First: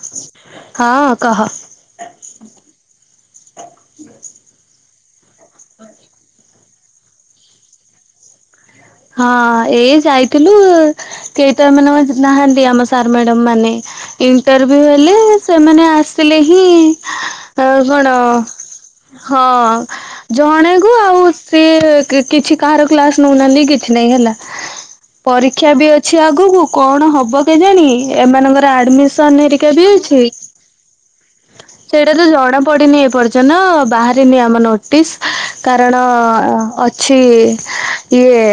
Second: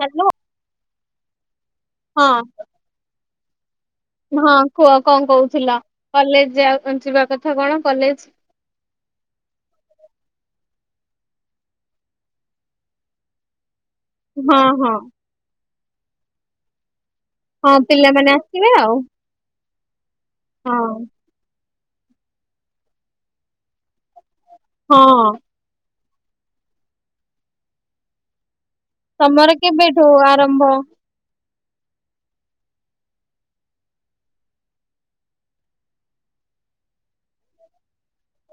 Hello ହଁ କହ? ହଁ। ହଁ କୁହ କଣ କହୁଥିଲ କଲେଜ ଯାଉ ଯିବା କଥା କଣ କଲେଜ୍ ହଁ ଏଇ ଯାଇଥିଲୁ କେଟ ମାନେ ନାହାନ୍ତି ଆମ ସାର ମ୍ୟାଡାମ ମାନେ। ହଁ ଇଣ୍ଟରଭ୍ୟୁ ହଁ ହେଲେ ସେମାନେ ଆସିଲେ ହିଁ ହଁ ଆଉ କଣ? ପିଲାମାନେ ଆସିବେ ଆଉ ହଁ ହଁ ଜଣେକୁୁ ଆଉ ସିଏ କି କିଛି କାହାର କ୍ଲାସ ନଉନାହାନ୍ତି କିଛି କିଛି ନାଇ ହେଲା ହଁ ପରୀକ୍ଷା ବି ଅ ଅଛି ଆଗକୁ କଣ ହବ କେ ଜାଣି ଏମାନଙ୍କର ଆଡମି ତମର କେବେଠୁ ଆରମ୍ଭ? ସେଇଟା ତ ଜଣା ପଡିନି ଏପର୍ଯ୍ୟନ୍ତ ବାହାରିନି ଆମ ନୋଟିସ କାରଣ ଅଛିଁ ଇଏ।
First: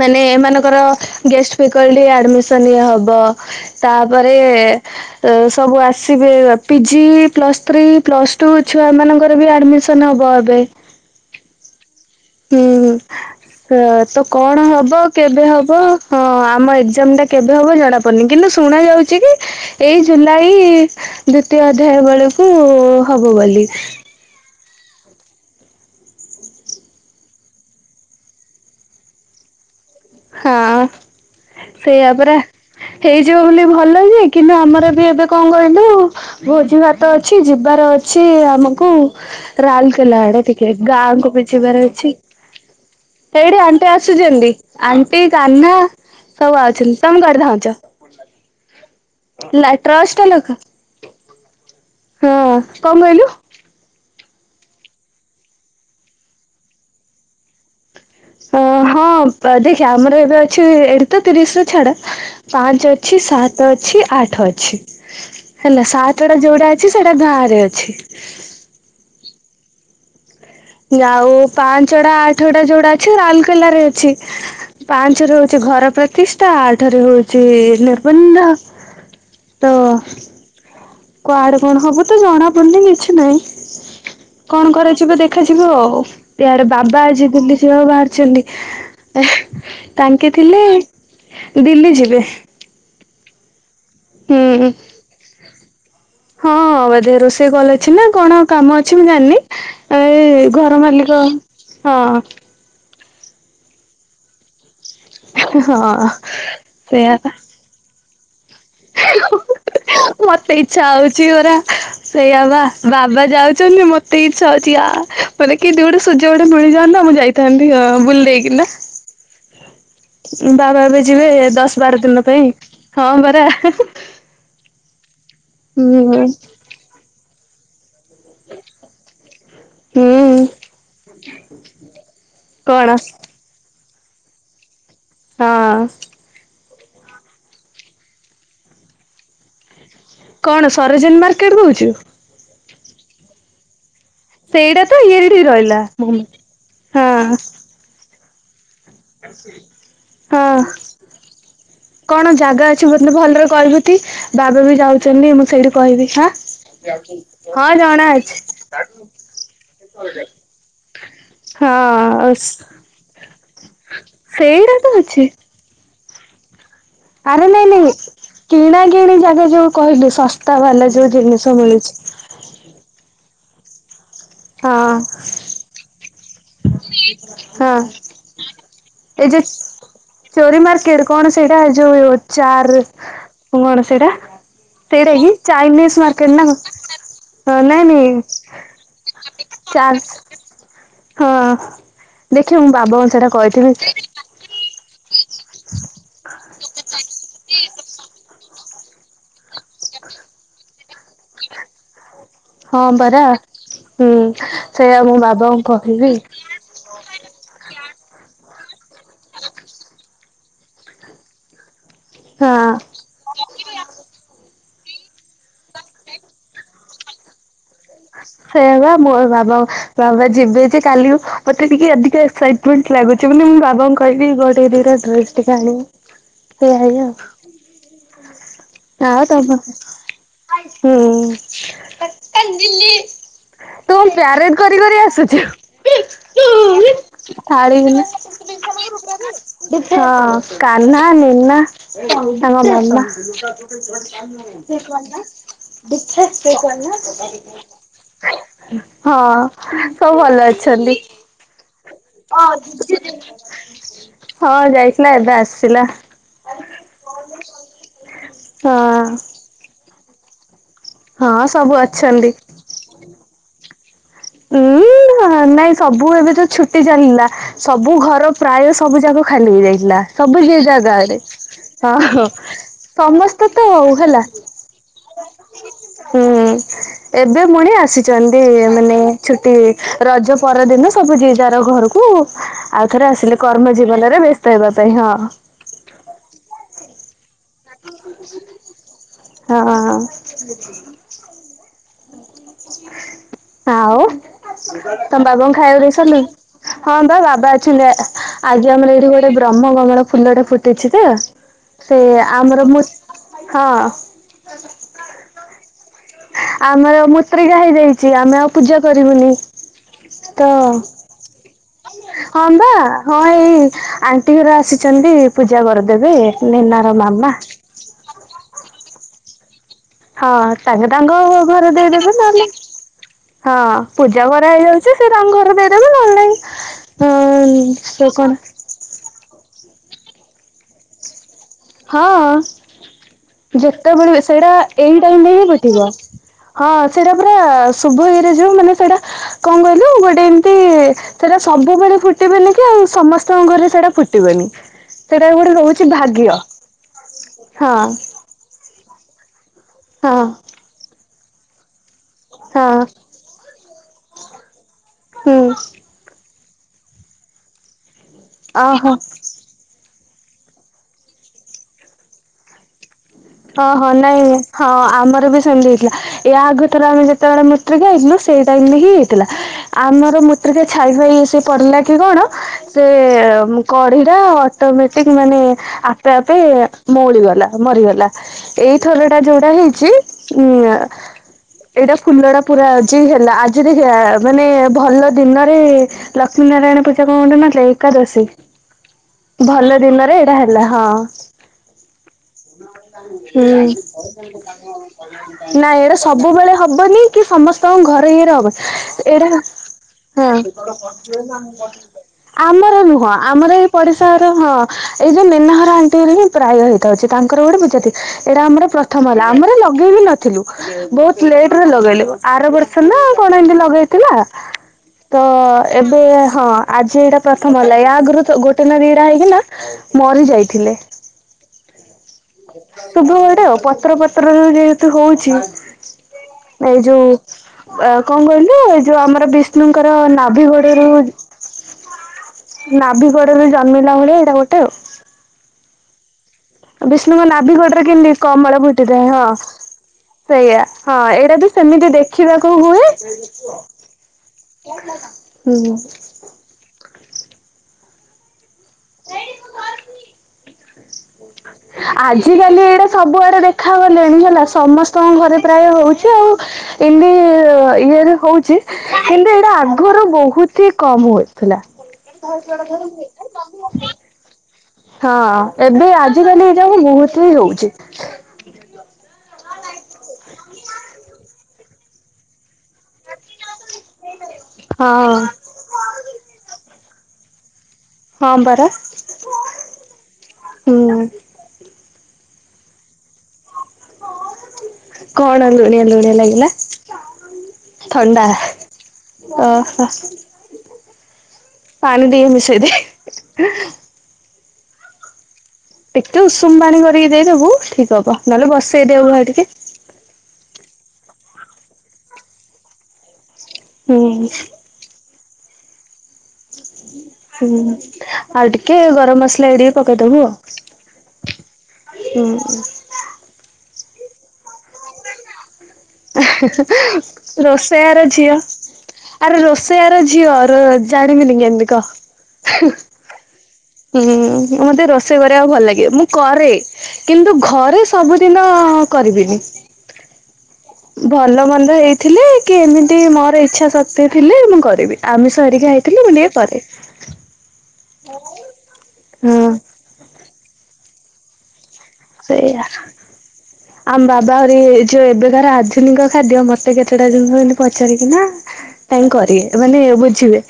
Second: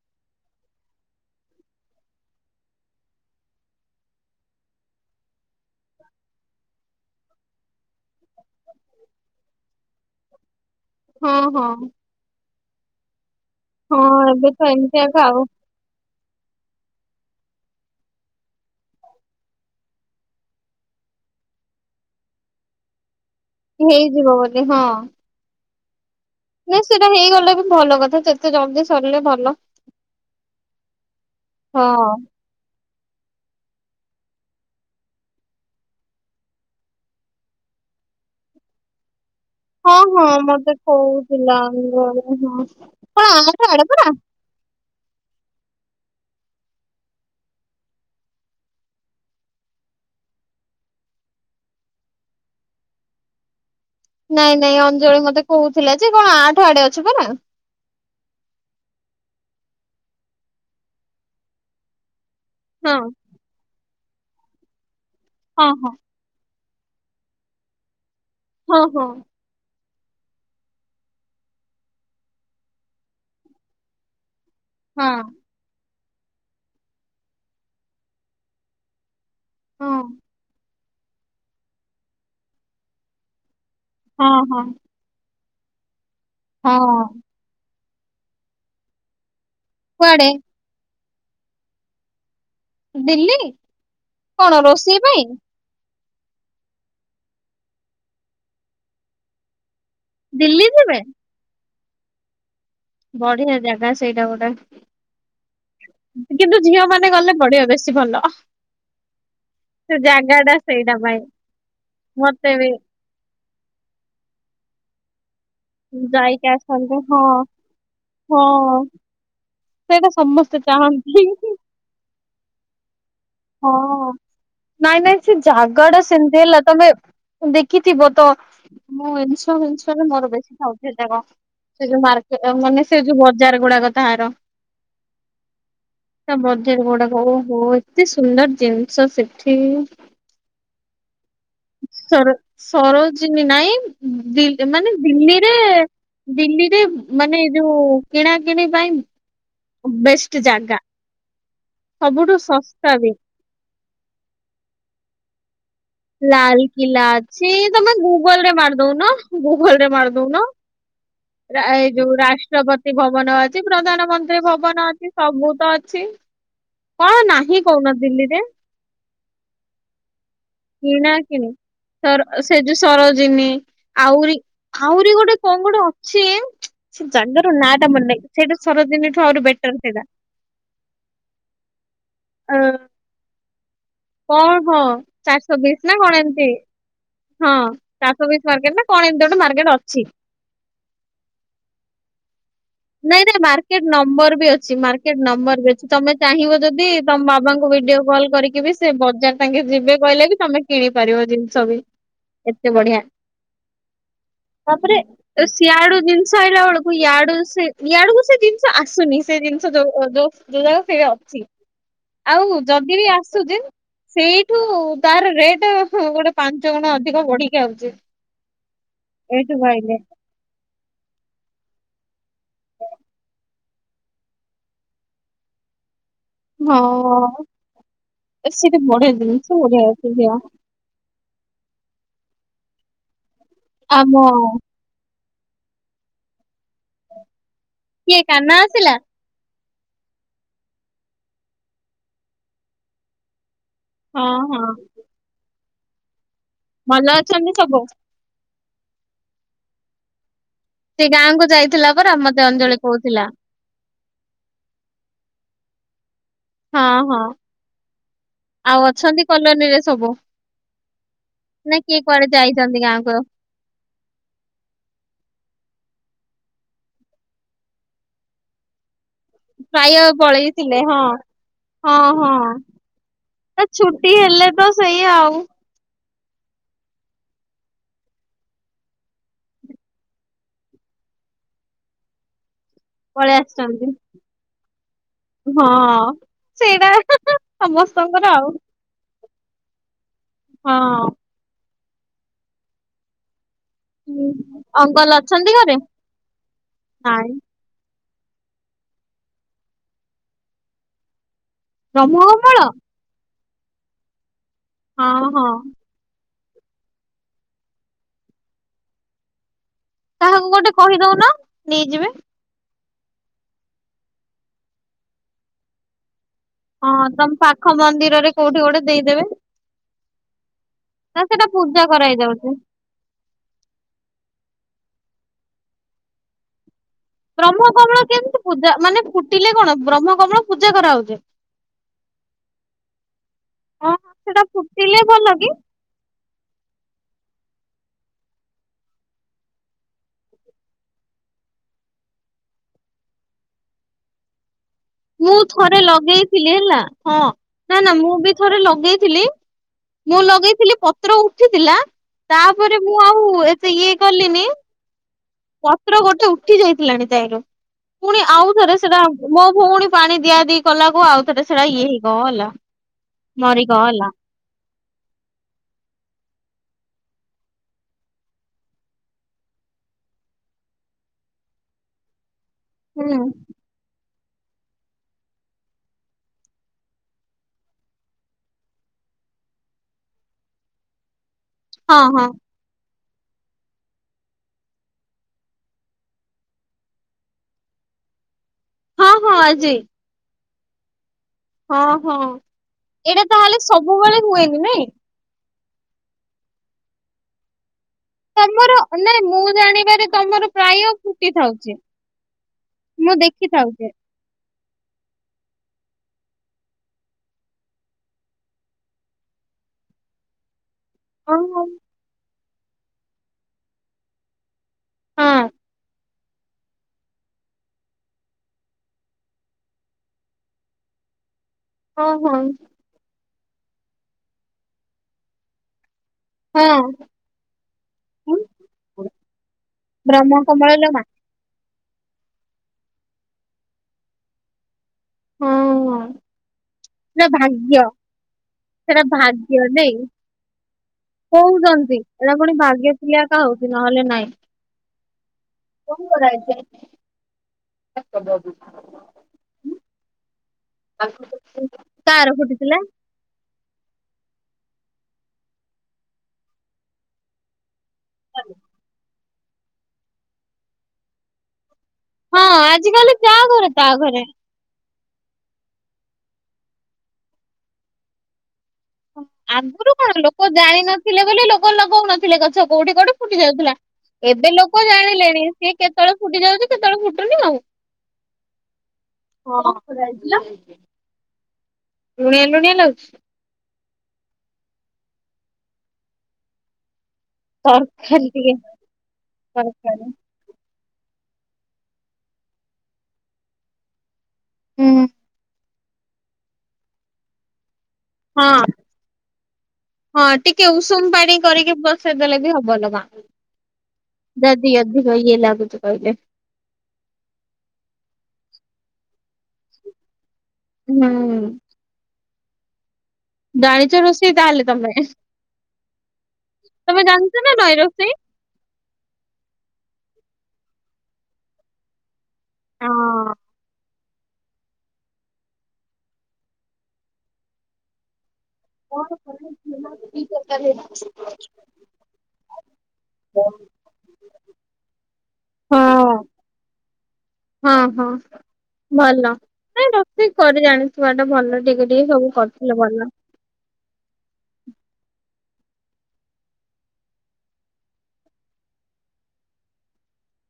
ମାନେ ଏମାନଙ୍କର ଗେଷ୍ଟ ଫିକର୍ଲି ଆଡମିସନ୍ ଇ ହବ। ତାପରେ ତ ସବୁ ଆସିବେ PG plus three plus two ଛୁଆ ମାନଙ୍କର ବି ଆଡମି ସେ ନବ ଏବେ। ହଁ ହଁ। ହୁଁ ହୁଁ ହଁ ତ ଏବେ କଣ ହବ ଏମିତି ଆକା ଆଉ କେବେ ହବ? ହଁ ଆମ ଏକ୍ଜାମ ଟା କେବେ ହବ ଜଣା ପଡନି କିନ୍ତୁ ଶୁଣା ଯାଉଛି କି ଏଇ ଜୁଲାଇ ଦ୍ଵିତୀୟ ଅଧ୍ୟାୟ ବେଳକୁ ହବ ବୋଲି। ଯିବ ବୋଲି ହଁ। ନା ସେଇଟା ହେଇଗଲେ ବି ଭଲ କଥା ଯେତେ ଜଲ୍ଦି ସରିଲେ ଭଲ। ହଁ ହଁ ସେଇଆ ପାରା। ହେଇଯିବ ବୋଲି ଭଲ ଯେ କିନ୍ତୁ ଆମର ବି ଏବେ କଣ କହିଲୁ ଭୋଜି ଭାତ ଅଛି ଯିବାର ଅଛି ଆମକୁ। ହଁ ରାଉଲକେଲା ହଁ ଆଡେ ମତେ ଟିକେ ଗାଁକୁ ବି କହୁଥିଲା ଯିବାର ଅଛି ଅଞ୍ଜଳି। ହଁ କଣ ହେଇଟି ଆଠ ଆଡେ ଆଣ୍ଟି ପରା ଆସୁଛନ୍ତି। ଆଣ୍ଟି କାହ୍ନା ସବୁ ଅଉଛନ୍ତି ତମେ କରିଥାଉଛ। ଟ୍ରଷ୍ଟ ଲଖ ହଁ କଣ କହିଲୁ? ନାଇଁ ନାଇଁ ଅଞ୍ଜଳି ମତେ କହୁଥିଲା ଯେ କଣ ଆଠ ଆଡେ ଅଛି ପରା? ଅ ହଁ ଦେଖ ଆମର ଏବେ ଅଛି ଏଠ ତ ତିରିଶ ର ଛାଡ ପାଞ୍ଚ ହଁ ଅଛି, ସାତ ଅଛି, ଆଠ ଅଛି, ହଁ ହେଲା ହଁ ସାତ ଟା ଯୋଉଟା ଅଛି ସେଇଟା ଗାଁ ରେ ଅଛି ହଁ ହଁ ଆଉ ପାଞ୍ଚଟା ଆଠଟା ଯୋଉଟା ଅଛି ରାଉଲକେଲା ରେ ଅଛି ହଁ ପାଞ୍ଚ ର ଘର ପ୍ରତିଷ୍ଠା ଆଠରେ ହଉଛି ନିର୍ବନ୍ଧ ତ ହଁ କୁଆଡେ କଣ ହବ ତ ଜଣା ପଡୁନି କିଛି ନାଇଁ ହଁ ହଁ କଣ କରାଯି ଯେବେ ଦେଖାଯିବ ଆଉ ଇଆଡ଼େ ହଁ ବାବା ଆଜି ଦିଲ୍ଲୀ ଯିବାକୁ ବାହାରିଛନ୍ତି। ଏହେଁ କୁଆଡେ ତାଙ୍କେ ଥିଲେ ଦିଲ୍ଲୀ ଯିବେ। ଦିଲ୍ଲୀ କଣ ହୁଁ ରୋଷେଇ ପାଇଁ? ହଁ ବୋଧେ ରୋଷେଇ କଲ ଅଛି ନା କଣ କାମ ଅଛି ମୁଁ ଜାଣିନି ଏଇ ଦିଲ୍ଲୀ ଘର ଯିବେ? ମାଲିକ ହଁ ବଢିଆ ଜାଗା ସେଇଟା ପରା। ହଁ ହଁ କିନ୍ତୁ ଝିଅ ମାନେ ସେଇଆ ପା ଗଲେ ପଢିବ ବେଶୀ ଭଲ। ସେ ଜାଗା ଟା ମତେ ଇଚ୍ଛା ସେଇଟା ପାଇଁ ହେଉଛି ପରା ସେଇଆ ମତେ ବା ବି ବାବା ଯାଉଛନ୍ତି ମ ଟି ଇଚ୍ଛା ହଉଛି ଆ ମାନେ କି ଦି ଗୋଟେ ସୁଯୋଗ ଯାଇକି ଗୋଟେ ଆସନ୍ତୁ। ମିଳିଯାଆନ୍ତା ମୁଁ ହଁ ଯାଇଥାନ୍ତି ବୁଲି ହଁ ଦେଇକିନା ସେଇଟା ସମସ୍ତେ ବାବା ଏବେ ଚାହାନ୍ତି। ଯିବେ ଦଶ ବାର ଦିନ ପାଇଁ ହଁ ପରା। ହଁ ନାଇଁ ନାଇଁ ସେ ଜାଗାଡା ହୁଁ ସେମିତି ହେଲା ତମେ ଦେଖିଥିବ ତ ମୁଁ ଇନଷ୍ଟା ଫିଷ୍ଟା ହୁଁ ମୋର ବେଶୀ ଥାଉଛି ସେଜାକ। ସେ ଯୋଉ ମାର୍କେଟ ମାନେ କଣ ସେ ଯୋଉ ବଜାର ଗୁଡାକ ତାହାର। ହଁ। ତା ବଜାର ଗୁଡ଼ାକ ଓହୋ ଏତେ ସୁନ୍ଦର ଜିନିଷ ସେଠି। କଣ ସରୋଜିନ ମାର୍କେଟ କହୁଛୁ? ସର ସରୋଜିନୀ ନାଇଁ ନ ଦିଲ୍ଲୀ ସେଇଟା ମାନେ ତ ଇଏଠି ଦିଲ୍ଲୀରେ ରହିଲା ହଁ ଦିଲ୍ଲୀରେ ମାନେ ଏ ଯୋଉ କିଣାକିଣି ପାଇଁ ବେଷ୍ଟ ହଁ। ଜାଗା। କଣ ସବୁଠୁ ଜାଗା ଅଛି ଶସ୍ତା ବି ମତେ ଭଲରେ କହିବୁ ତି ବାବା ବି ଯାଉଛନ୍ତି ମୁଁ ସେଇଠି କହିବି ହାଁ। ଲାଲକିଲ୍ଲା ଅଛି ହଁ ତମେ ଜଣା ଅଛି ଗୁଗଲ ରେ ମାରି ଦଉନ ଗୁଗଲ ରେ ମାରି ଦଉନ। ଏଇ ଯୋଉ ହଁ ରାଷ୍ଟ୍ରପ ତି ଭବନ ଅଛି ପ୍ରଧାନମନ୍ତ୍ରୀ ସେଇଟା ଭବନ ତ ଅଛି ସବୁ ତ ଅଛି। କଣ ଆରେ ନାହିଁ ନାଇଁ ନାଇଁ କହୁନ ଦିଲ୍ଲୀରେ? କିଣା କିିଣି ଜାଗା ଯୋଉ କହିଲୁ ଶସ୍ତା ବାଲା କିଣା ଯୋଉ କିଣି ଜିନିଷ ମିଳୁଛି ସର ସେ ଯୋ ସରୋଜିନୀ ଆଉରି ହଁ। ଆହୁରି ଗୋଟେ କଣ ଗୋଟେ ଅଛି ସେ ଜାଗାର ହଁ ନାଁ ଟା ମନେ ନାହିଁ ସେଇଟା ସରୋଜିନୀଠୁ ଏଇ ଯୋଉ ଆହୁରି ବେଟର୍ ସେଇଟା। ଚୋରି ମାର୍କେଟ୍ କଣ ସେଇଟା ଏଯୋ ଅ, ଚାର କଣ ସେଇଟା କଣ ହଁ ସେଇଟା କି ଚାରିଶହବିଶ୍ ଚାଇନିଜ ନା କଣ ମାର୍କେଟ ଏମିତି? ହଁ କଣ ନାଇଁ ନାଇଁ ଚାର୍ଶୋବିଶ୍ ମାର୍କେଟ ନା କଣ ଏମିତି ଗୋଟେ ମାର୍କେଟ ଚାର୍ଜ ଅଛି। ହଁ ଦେଖିବା ମୁଁ ବାବାଙ୍କୁ ନାଇଁ ସେଟା ନାଇଁ କହିଥିବି। ମାର୍କେଟ ନମ୍ବର ବି ଅଛି ମାର୍କେଟ ନମ୍ବର ବି ଅଛି ତମେ ଚାହିଁବ ଯଦି ତମ ବାବାଙ୍କୁ ଭିଡିଓ କଲ୍ କରିକି ବି ସେ ବଜାର ତାଙ୍କେ ଯିବେ କହିଲେ କି ତମେ କିଣି ପାରିବ ଜିନିଷ ବି। ଏତେ ହଁ ବଢିଆ ପରା। ହୁଁ ତାପରେ ସେଇଆ ମୁଁ ବାବାଙ୍କୁ ସିଆଡୁ କହିବି ଜିନିଷ ଆଇଲା ବେଳକୁ କୁ ଇୟାଡୁ ସେ ଇଆଡକୁ ସେ ଜିନିଷ ଆସୁନି ସେ ଜିନିଷ ଯୋଉ ଯା ସେ ଅଛି। ଆଉ ହଁ। ଯଦି ବି ଆସୁଜି ସେଇଠୁ ତାର ରେଟ ଗୋଟେ ପାଞ୍ଚ ଗୁଣ ଅଧିକ ବଢିକି ଆଉଛି। ସେୟା ବା ମୋ ଏଇଠୁ ବାବା ପାଇଲେ। ବାବା ଯିବେ ଯେ କାଲି ମତେ ଟିକେ ଅଧିକ ସାଇଟ୍ କୁଇଣ୍ଟ ଲାଗୁଛି ବୋଲି ମୁଁ ବାବାଙ୍କୁ କହିବି ଗୋଟେ ଦିଟା ଡ୍ରେସ ଟେ ଆଣିବ। ହଁ ସେଠି ବଢିଆ ଆଉ ଜିନିଷ ତମ ବଢିଆ ଅଛି ଆ। ହୁଁ ତୁ ଆମ ପ୍ୟାରେଡ୍‌ କରି କରି ଆସୁଛୁ। ଥାା [inaudible] ଳି କିଏ ହଁ କାହ୍ନା ଆସିଲା? କାହ୍ନା ନିନ୍ନା ତାଙ୍କ ନନ୍ନା। ଚେକ୍ ହଁ କରୁନ ହଁ ଦେଖେ ଚେକ୍ ଭଲ ଅଛନ୍ତି କରୁନ। ସବୁ ହଁ ସବୁ ଭଲ ଅଛି। ସେ ଗାଁକୁ ଯାଇଥିଲା ପରା ମତେ ଅଞ୍ଜଳି କହୁଥିଲା। ହଁ ଯାଇଥିଲା ଏବେ ଆସିଲା। ହଁ ହଁ ହଁ ଆଉ ଅଛନ୍ତି କଲୋନୀରେ ସବୁ? ହଁ ସବୁ ନାଇଁ କିଏ କୁଆଡେ ଅଛନ୍ତି। ଯାଇଛନ୍ତି ଗାଁକୁ। ଉଁ ନାଇଁ ସବୁ ଏବେ ତ ଛୁଟି ଚାଲିଲା ସବୁ ଘର ପ୍ରାୟ ସବୁ ଜାଗ ଖାଲି ପ୍ରାୟ ହେଇଯାଇଥିଲା ସବୁ ଯି ପଳେଇଥିଲେ ହଁ। ଜାଗାରେ ହଁ ହ ସମସ୍ତେ ତା ତ ଆଉ ଛୁଟି ହେଲା। ହେଲେ ତ ସେଇ ଆଉ ହୁଁ ଏବେ ପୁଣି ଆସିଛନ୍ତି ମାନେ ଛୁଟି ରଜ ପରଦିନ ସବୁ ଯିଏ ଜାର ଘରକୁ ଆଉ ଥରେ ପଳେଇ ଆସିଲେ କର୍ମ ଆସିଛନ୍ତି। ଜୀବନରେ ବ୍ୟସ୍ତ ହେବା ପାଇଁ ହଁ। ହଁ ସେଇଟା ସମସ୍ତଙ୍କର ଆଉ। ହଁ। ହଁ। ଆଉ ତମ ଅଙ୍କଲ ବାବାଙ୍କୁ ଅଛନ୍ତି ଘରେ ଖାଇୟାକୁ ଦେଇଶାରିଲଣି? ନାଇଁ ଚୁଲି ଆଜି ଆମର ଏଇଠି ଗୋଟେ ବ୍ରହ୍ମ କମଳ ଫୁଲଟେ ଫୁଟିଛି ତ। ସେ ପ୍ରମହମ୍। [unintelligible] ଆମର ମୁସ୍ ହଁ। ହଁ ହଁ। ଆମର ମୁତ୍ରିକା ହେଇଯାଇଛି ଆମେ ଆଉ ପୂଜା କରିବୁନି। କାହାକୁ ତ ଗୋଟେ କହିଦଉନ। ନେଇଯିବେ ହଁ ବା ହଁ ଏଇ ଆଣ୍ଟି ଘର ଆସିଛନ୍ତି ପୂଜା କରିଦେବେ। ନିନାର ହଁ ମାମା। ତମ ପାଖ ମନ୍ଦିରରେ କୋଉଠି ଗୋଟେ ଦେଇଦେବେ। ହଁ ତାଙ୍କେ ତାଙ୍କ ନା ସେଟା ଘରେ ପୂଜା ଦେଇଦେବ କରାହେଇ ନହେଲେ ଯାଉଛି। ହଁ ପୂଜା କରା ହେଇଯାଉଛି ସେ ତାଙ୍କ ଘର ଦେଇଦେବେ ନହେଲେ ନାଇଁ ହଁ ବ୍ରହ୍ମ କମଳ ସେ କଣ କେମତି ପୂଜା ମାନେ ଫୁଟିଲେ କଣ ବ୍ରହ୍ମ କମଳ ପୂଜା କରାହଉଛି? ହଁ ହଁ ଯେତେବେଳେ ବି ସେଟା ସେଇଟା ଫୁଟିଲେ ଏଇ ଟାଇମରେ ଭଲ ହିଁ କି ଫୁଟିବ। ହଁ ସେଇଟା ପୁରା ଶୁଭ ଇଏରେ ଯୋଉ ମାନେ ସେଇଟା କଣ କହିଲୁ ଗୋଟେ ଏମିତି ସେଟା ସବୁବେଳେ ଫୁଟିବେନି କି ଆଉ ସମସ୍ତଙ୍କ ଘରେ ସେଟା ଫୁଟିବେନି। ସେଟା ମୁଁ ଗୋଟେ ଥରେ ରହୁଛି ଭାଗ୍ୟ। ଲଗେଇଥିଲି ହେଲା ହଁ ନା ହଁ ନା ମୁଁ ବି ଥରେ ଲଗେଇଥିଲି ହଁ ମୁଁ ଲଗେଇଥିଲି ପ ତ୍ର ଉଠିଥିଲା ହଁ ତାପରେ ମୁଁ ଆଉ ଏତେ ଇଏ କଲିନି ହୁଁ ପତ୍ର ଗୋଟେ ଉଠି ଯାଇଥିଲାଣି ତାଇରୁ ପୁଣି ଆଉ ଥରେ ଓହୋ। ସେଟା ମୋ ଭଉଣୀ ପାଣି ଦିଆଦି କଲାକୁ ଆଉ ଥର ସେଇଟା ଇଏ ହେଇଗଲା। ହଁ ହଁ ମରିଗଲା ନାଇଁ ହଁ ଆମର ବି ସେମିତି ହେଇଥିଲା। ଏୟା ଆଗ ଥର ଆମେ ଯେତେବେଳେ ମୁତ୍ରିକା ହେଇଥିଲୁ ସେଇଟା ବୋଲିକି ହିଁ ହେଇଥିଲା। ଆମର ମୂତ୍ରିକା ଛାଇ ଫାଇ ସେ ପଡ଼ିଲା କି କଣ ସେ ହୁଁ କଢି ଟା ଅଟୋମେଟିକ ମାନେ ଆପେ ଆପେ ମଉଳିଗଲା ମରିଗଲା। ଏଇ ଥର ଟା ଯୋଉଟା ହେଇଛି ଉଁ ଏଇଟା ହଁ ହଁ ଫୁଲ ଟା ପୁରା ଆଜି ହେଲା ଆଜିରେ ହିଁ ମାନେ ଭଲ ଦିନରେ ଲକ୍ଷ୍ମୀ ନାରାୟଣ ପୂଜା କଣ ଗୋଟେ ନଥିଲେ ଏକାଦଶୀ। ହଁ ହଁ ଆଜି ଭଲ ଦିନରେ ଏଇଟା ହେଲା ହଁ। ହଁ ହଁ। ଏଇଟା ହୁଁ ତାହେଲେ ସବୁବେଳେ ହୁଏନି ନାଇଁ ନାଇଁ ଏଇଟା ସବୁବେଳେ ହବନି କି ସମସ୍ତଙ୍କ ଘରେ ଇଏରେ ହବନି ତମର ନାଇଁ ଏଇଟା ମୁଁ ଜାଣିବାରେ ତମର ପ୍ରାୟ ଫୁଟି ଥାଉଛି ହଁ। ଆମର ନୁହଁ ମୁଁ ଆମର ଏଇ ଦେଖିଥାଉଛି ପଡିଶା ହଁ ଏଇ ଯୋଉ ନିନ୍ନା ଘର ଆଣ୍ଟି ହିଁ ପ୍ରାୟ ହେଇଥାଉଛି ତାଙ୍କର ଗୋଟେ ପୂଜା ଏଇଟା ଆମର ପ୍ରଥମ ହେଲା ଆମର ଲଗେଇବି ନଥିଲୁ ବହୁତ ଓହୋ ଲେଟରେ ଲଗେଇଲୁ ଆର ବର୍ଷ ନା କଣ ଏମତି ଲଗେଇଥିଲା ତ ହଁ ଏବେ ହଁ ଆଜି ଏଇଟା ପ୍ରଥମ ହେଲା ୟା ଆଗରୁ ଗୋଟେ ନା ଦିଟା ହେଇଥିଲା ମରି ଯାଇଥିଲେ ହଁ ହଁ ଶୁଭୁ ଗୋଟେ ଆଉ ପତ୍ର ପତ୍ରରୁ ଯେହେତୁ ହଉଛି ଏଇ ହଁ ଯୋଉ ଅ କଣ କହିଲେ ଯୋଉ ଆମର ବିଷ୍ଣୁଙ୍କର ବ୍ରହ୍ମ ନାଭି କମଳ ଗୋଡରୁ ଲୋ ମା ନାଭିିକଡ ବି ଜନ୍ମିଲା ଭଳିଆ ଏଇଟା ଗୋଟେ ହଁ ହଁ ବିଷ୍ଣୁଙ୍କ ନାଭିି ଗୋଡରେେ କେମିତି କମ୍ ମଳ ପୁଟି ସେଟା ଥାଏ ହଁ ଭାଗ୍ୟ ନାଇଁ ସେଇଆ ହଁ ଏଇଟା ବି ସେମିତି କହୁଛନ୍ତି ଏଟା ପୁଣି ଦେଖିବାକୁ ଭାଗ୍ୟ ହୁଏ ଥିଲେ ଏକା ହଉଛି ନହେଲେ ନାଇଁ। ହୁଁ [unintelligible] [unintelligible] ଆଜି କାର କାଲି ଫୁଟିଥିଲା ଏଇଟା ସବୁଆଡେ ଦେଖ ଖା ଗଲେଣି ହେଲା ସମସ୍ତଙ୍କ ଘରେ ପ୍ରାୟ ହଉଛି ଆଉ ଏମତି ଇଏ ହଉଛି କିନ୍ତୁ ଏଇଟା ଆଗରୁ ବହୁତ ହି କମ ହଉଥିଲା ହଁ ଆଜି କାଲି ଯାହା ଘରେ ତା ଘରେ ହଁ ଏବେ ଆଜିକାଲି ଏଇ ଯା ବହୁତବି ହଉଛି ଆଗରୁ କଣ ଲୋକ ଜାଣିିନଥିଲେ ବୋଲି ଲୋକ ଲଗଉନଥିଲେ ଥିଲେ ଗଛ କୋଉଠି କୋଉଠି ଫୁଟି ଯାଉଥିଲା ଏବେ ଲୋକ ଜାଣିଲେଣି ସିଏ ହଁ। କେତେବେଳେ ଫୁଟି ଯାଉଛି କେତେବେଳେ ଫୁଟୁନି ଆଉ ହଁ ପରା। ହଁ [unintelligible] ଥିଲା ହୁଁ ଲୁଣିଆ ଲୁଣିଆ ଲାଗୁଛି କଣ ଲୁଣିଆ ଲୁଣିଆ ଲାଗିଲା? ଥଣ୍ଡା ତରକାରୀ ଟିକେ ଓହୋ ତରକାରୀ ପାଣି ଟିକେ ମିଶେଇଦେ ହୁଁ। ଟିକେ ଉଷୁମ ପାଣି କରିକି ଦେଇଦବୁ ଠିକ ହବ ହଁ ନହେଲେ ବସେଇଦବୁ ବା ଟିକେ ହଁ ଟିକେ ଉଷୁମ ପାଣି କରିକି ବସେଇଦେଲେ ବି ହବ ଲ ମା ହୁଁ [unintelligible] ଲାଗୁଛି କହିଲେ ହୁଁ ଆଉ ଟିକେ ଗରମ ମସଲା ଏଇ ଟିକେ ପକେଇଦବୁ ଆଉ ହୁଁ ହୁଁ ହଁ ଜାଣିଚ ରୋଷେଇ ତାହଲେ ତମେ ହୁଁ ହୁଁ ତମେ ଜାଣିଛ ହୁଁ ନା ନଈ ରୋଷୟାର ରୋଷେଇ? ଝିଅ ଆରେ ରୋଷେୟାର ଝିଅ ର ଜାଣିବିନି କେ କେମିତି କହ ହ ହଁ ହୁଁ ମୋତେ ରୋଷେଇ କରିବାକୁ ଭଲ ଲାଗେ ମୁଁ କରେ କିନ୍ତୁ ଘରେ ସବୁଦିନ ହଁ କରିବିନି ଭଲ ମନ୍ଦ ହେଇଥିଲେ କି ଏମିତି ତି ମୋର ଇଛା ଶକ୍ତି ଥିଲେ ମୁଁ କରିବି ଆମିଶ ହେରିକା ହେଇଥିଲ ମୁଁ ଟିକେ କରେ ହଁ ହଁ ଭଲ ହଁ ନାଇ ରୋଷେଇ କରି ଜାଣି ଥିବାଟା ଭଲ ଠିକ ଅଛି ସେଇଆ ଆମ ବାବା ଆହୁରି ଯୋଉ ଏବେକାର ଆଧୁନିକ ଖାଦ୍ୟ ମୋତେ କେତେଟା ଜିନିଷ ଏତି ପଚାରିକି ନା କାଇ କରିବେ ମାନେ ବୁଝିବେ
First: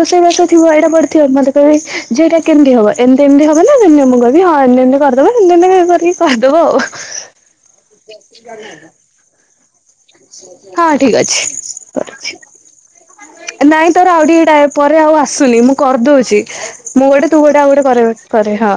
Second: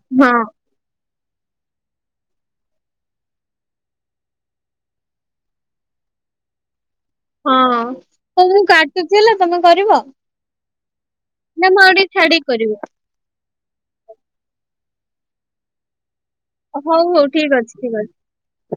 ରୋଷେଇ ହଁ ବାସ ଥିବ ଏଇଟା ପଢ ମୋତେ କହିବେ ଝିଅ ଏଇଟା କେମତି ହବ ଏମତି ଏମତି ହବ ନା କେମିତି ହବ କହୀବି ହଁ ଏମତି ଏମିତି କରିଦବ ସେମତି କରିକି କହିଦବ ଆଉ ହଁ ହଉ ମୁଁ କାଟୁଛି ହେଲା ତମେ କରିବ ହଁ ଠିକ ଅଛି ନା ମ ଆ ଟିକେ କରୁଛି। ଛାଡିକି କରିବ ନାଇଁ ତୋର ଆଉ ଟିକେଟା ପରେ ଆଉ ଆସୁନି ମୁଁ କରିଦଉଛି ହଉ ମୁଁ ହଉ ଗୋଟେ ତୁ ଠିକ ଗୋଟେ ଆଉ ଅଛି ଗୋଟେ ଠିକ ଅଛି। କରରେ କରେ ହଁ।